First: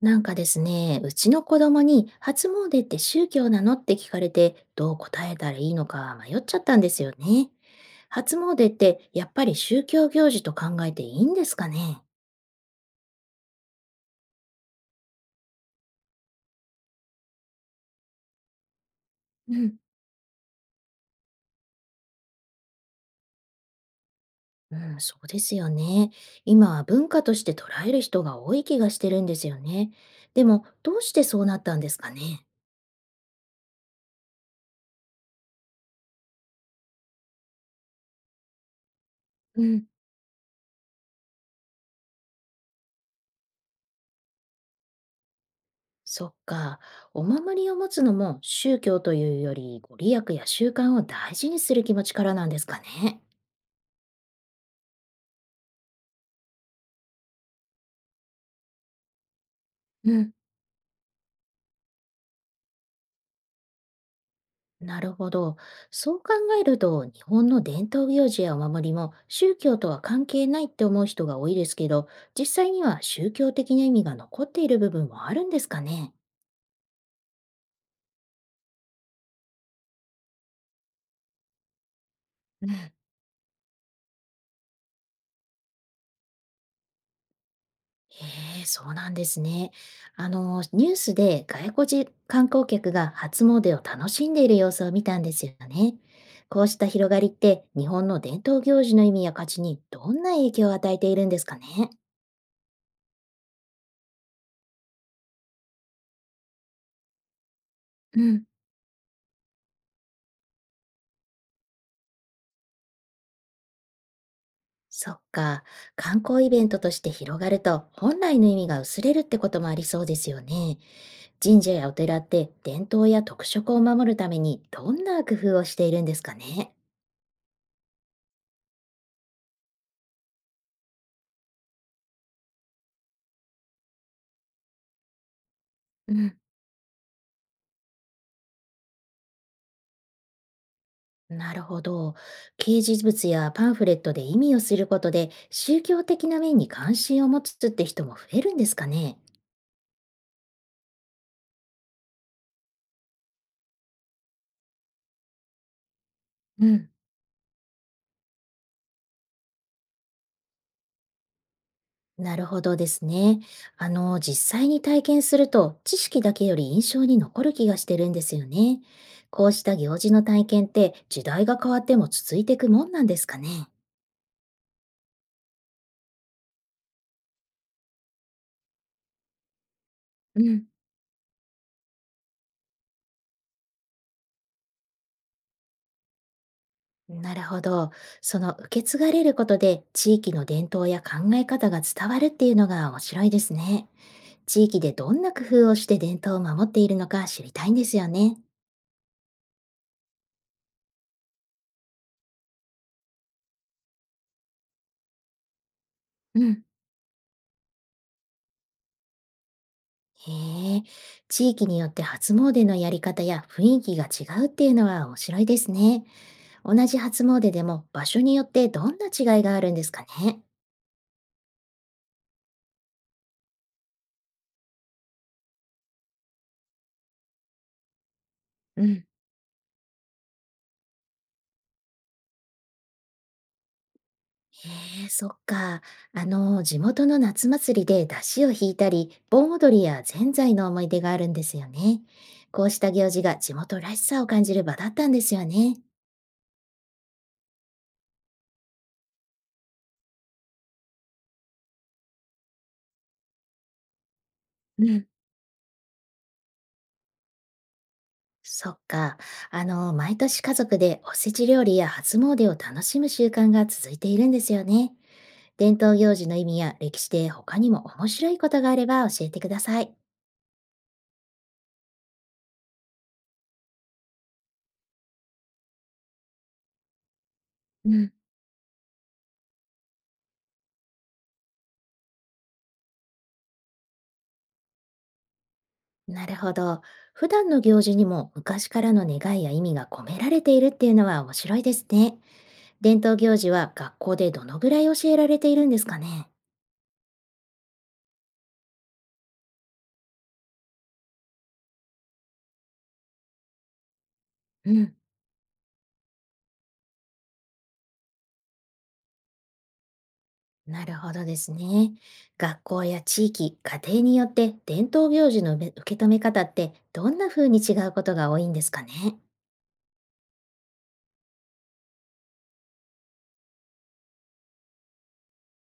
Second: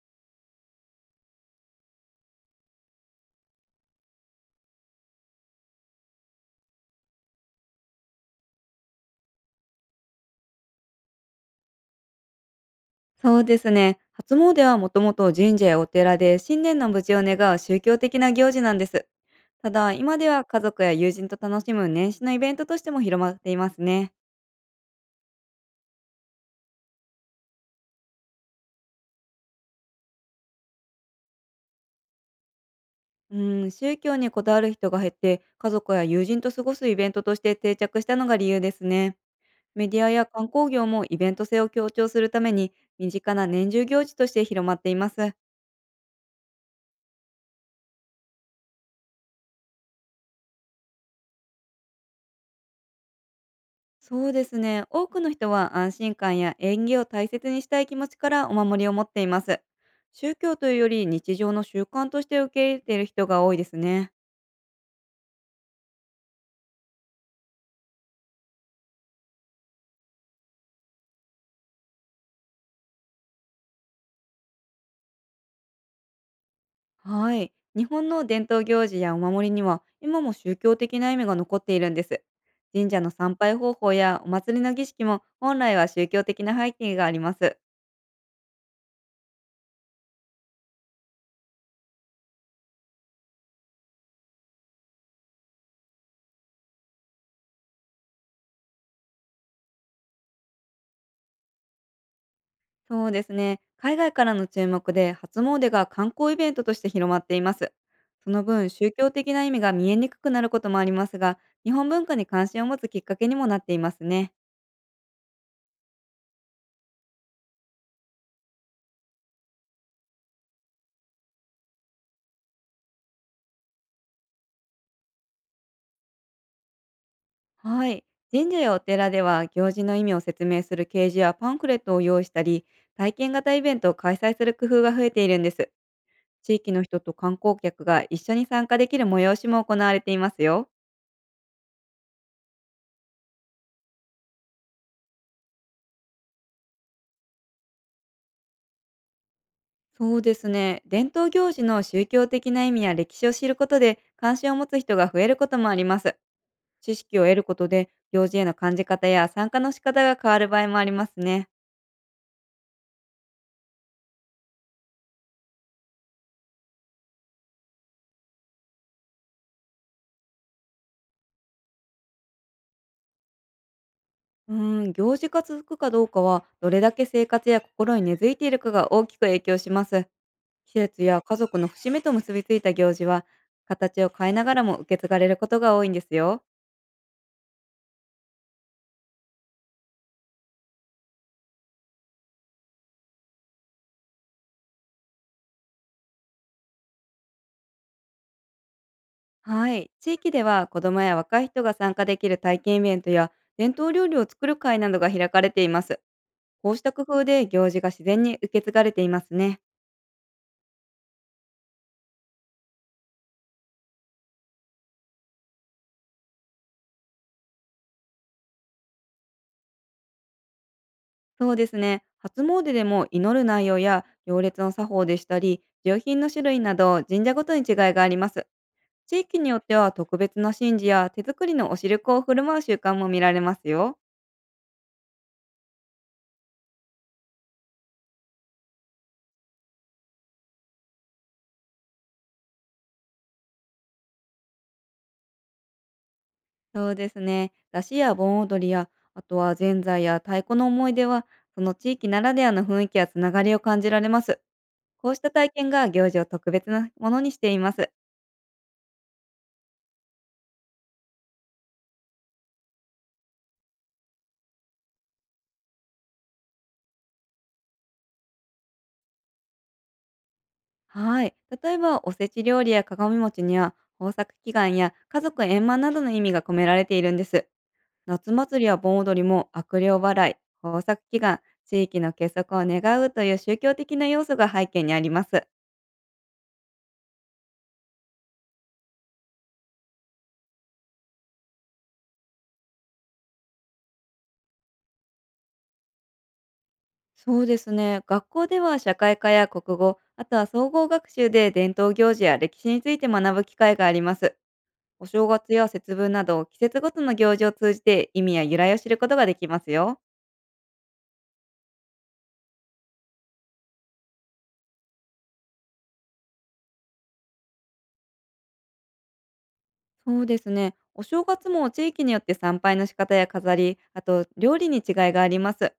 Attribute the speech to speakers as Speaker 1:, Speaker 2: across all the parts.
Speaker 1: なんかですね、うちの子供に初詣って宗教なのって聞かれて、どう答えたらいいのか迷っちゃったんですよね。初詣ってやっぱり宗教行事と考えていいんですかね？
Speaker 2: そうですね。初詣はもともと神社やお寺で新年の無事を願う宗教的な行事なんです。
Speaker 1: う
Speaker 2: た
Speaker 1: ん。
Speaker 2: だ、今では家族や友人と楽しむ年始のイベントとしても広まっていますね。
Speaker 1: うん、そうですよね。今は文化として捉える人が多い気がしてるんですよね。でも、どうしてそうなったんですかね？
Speaker 2: うん、宗教にこだわる人が減って、家族や友人と過ごすイベントとして定着したのが理由ですね。
Speaker 1: うん。
Speaker 2: メディアや観光業もイベント性を強調するために、身近な年中行事として広まっています。
Speaker 1: そっか。お守りを持つのも宗教というより、ご利益や習慣を大事にする気持ちからなんですかね。
Speaker 2: そうですね。多くの人は安心感や縁起を大切にしたい気持ちからお守りを持っています。
Speaker 1: うん。
Speaker 2: 宗教というより日常の習慣として受け入れている人が多いですね。
Speaker 1: なるほど。そう考えると、日本の伝統行事やお守りも宗教とは関係ないって思う人が多いですけど、実際には宗教的な意味が残っている部分もあるんですかね。
Speaker 2: はい。日本の伝統行事やお守りには今も宗教的な意味が残っているんです。神社の参拝方法やお祭りの儀式も本来は宗教的な背景があります。
Speaker 1: へえ、そうなんですね。ニュースで外国人観光客が初詣を楽しんでいる様子を見たんですよね。こうした広がりって、日本の伝統行事の意味や価値にどんな影響を与えているんですかね。
Speaker 2: そうですね。海外からの注目で初詣が観光イベントとして広まっています。
Speaker 1: う
Speaker 2: その
Speaker 1: ん。
Speaker 2: 分、宗教的な意味が見えにくくなることもありますが、日本文化に関心を持つきっかけにもなっていますね。
Speaker 1: そっか。観光イベントとして広がると本来の意味が薄れるってこともありそうですよね。神社やお寺って伝統や特色を守るためにどんな工夫をしているんですかね。
Speaker 2: はい。神社やお寺では行事の意味を説明する掲示やパンフレットを用意したり、体験型イベントを開催する工夫が増えているんです。
Speaker 1: うん。
Speaker 2: 地域の人と観光客が一緒に参加できる催しも行われていますよ。
Speaker 1: なるほど。掲示物やパンフレットで意味をすることで宗教的な面に関心を持つって人も増えるんですかね。
Speaker 2: そうですね。伝統行事の宗教的な意味や歴史を知ることで関心を持つ人が増えることもあります。
Speaker 1: うん。
Speaker 2: 知識を得ることで行事への感じ方や参加の仕方が変わる場合もありますね。
Speaker 1: なるほどですね。実際に体験すると知識だけより印象に残る気がしてるんですよね。こうした行事の体験って時代が変わっても続いていくもんなんですかね。
Speaker 2: うーん、行事が続くかどうかはどれだけ生活や心に根付いているかが大きく影響します。
Speaker 1: うん。
Speaker 2: 季節や家族の節目と結びついた行事は、形を変えながらも受け継がれることが多いんですよ。
Speaker 1: なるほど。その受け継がれることで地域の伝統や考え方が伝わるっていうのが面白いですね。地域でどんな工夫をして伝統を守っているのか知りたいんですよね。
Speaker 2: はい。地域では子供や若い人が参加できる体験イベントや、伝統料理を作る会などが開かれています。
Speaker 1: うん。
Speaker 2: こうした工夫で行事が自然に受け継がれていますね。
Speaker 1: へえ、地域によって初詣のやり方や雰囲気が違うっていうのは面白いですね。同じ初詣でも場所によってどんな違いがあるんですかね。
Speaker 2: そうですね。初詣でも祈る内容や行列の作法でしたり、上品の種類など神社ごとに違いがあります。
Speaker 1: うん。
Speaker 2: 地域によっては特別な神事や手作りのお汁粉を振る舞う習慣も見られますよ。
Speaker 1: へえ、そっか。地元の夏祭りで出汁を引いたり、盆踊りやぜんざいの思い出があるんですよね。こうした行事が地元らしさを感じる場だったんですよね。
Speaker 2: そうですね。出汁や盆踊りや、あとはぜんざいや太鼓の思い出は、その地域ならではの雰囲気やつながりを感じられます。
Speaker 1: うん、
Speaker 2: こうした体験が行事を特別なものにしています。
Speaker 1: そっか。毎年家族でおせち料理や初詣を楽しむ習慣が続いているんですよね。伝統行事の意味や歴史で他にも面白いことがあれば教えてください。
Speaker 2: はい。例えば、おせち料理や鏡餅には、豊作祈願や家族円満などの意味が込められているんです。
Speaker 1: うん、
Speaker 2: 夏祭りや盆踊りも、悪霊払い、豊作祈願、地域の結束を願うという宗教的な要素が背景にあります。
Speaker 1: なるほど。普段の行事にも昔からの願いや意味が込められているっていうのは面白いですね。伝統行事は学校でどのぐらい教えられているんですかね？
Speaker 2: そうですね。学校では社会科や国語、あとは総合学習で伝統行事や歴史について学ぶ機会があります。
Speaker 1: うん、
Speaker 2: お正月や節分など季節ごとの行事を通じて、意味や由来を知ることができますよ。
Speaker 1: なるほどですね。学校や地域、家庭によって伝統行事の受け止め方ってどんな風に違うことが多いんですかね？
Speaker 2: そうですね。お正月も地域によって参拝の仕方や飾り、あと料理に違いがあります。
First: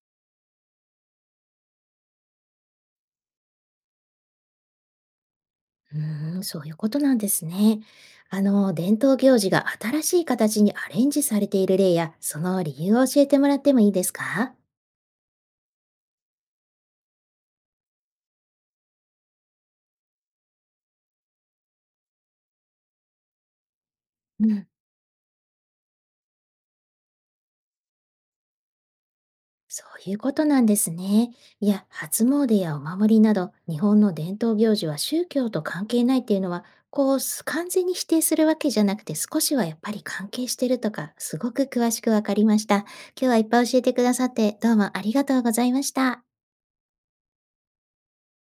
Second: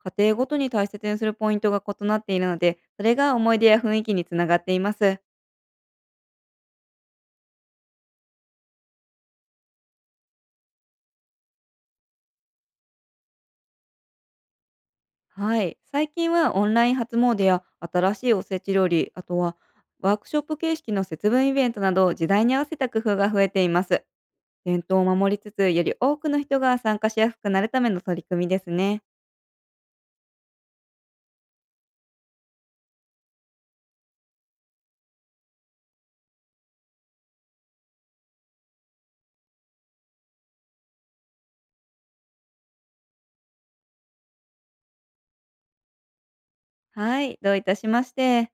Speaker 2: 家庭ごとに大切にするポイントが異なっているので、それが思い出や雰囲気につながっています。
Speaker 1: うーん、そういうことなんですね。伝統行事が新しい形にアレンジされている例や、その理由を教えてもらってもいいですか？
Speaker 2: はい。最近はオンライン初詣や新しいおせち料理、あとはワークショップ形式の節分イベントなど、時代に合わせた工夫が増えています。
Speaker 1: うん、
Speaker 2: 伝統を守りつつ、より多くの人が参加しやすくなるための取り組みですね。
Speaker 1: そういうことなんですね。いや、初詣やお守りなど、日本の伝統行事は宗教と関係ないっていうのは、完全に否定するわけじゃなくて、少しはやっぱり関係してるとか、すごく詳しくわかりました。今日はいっぱい教えてくださって、どうもありがとうございました。
Speaker 2: はい。どういたしまして。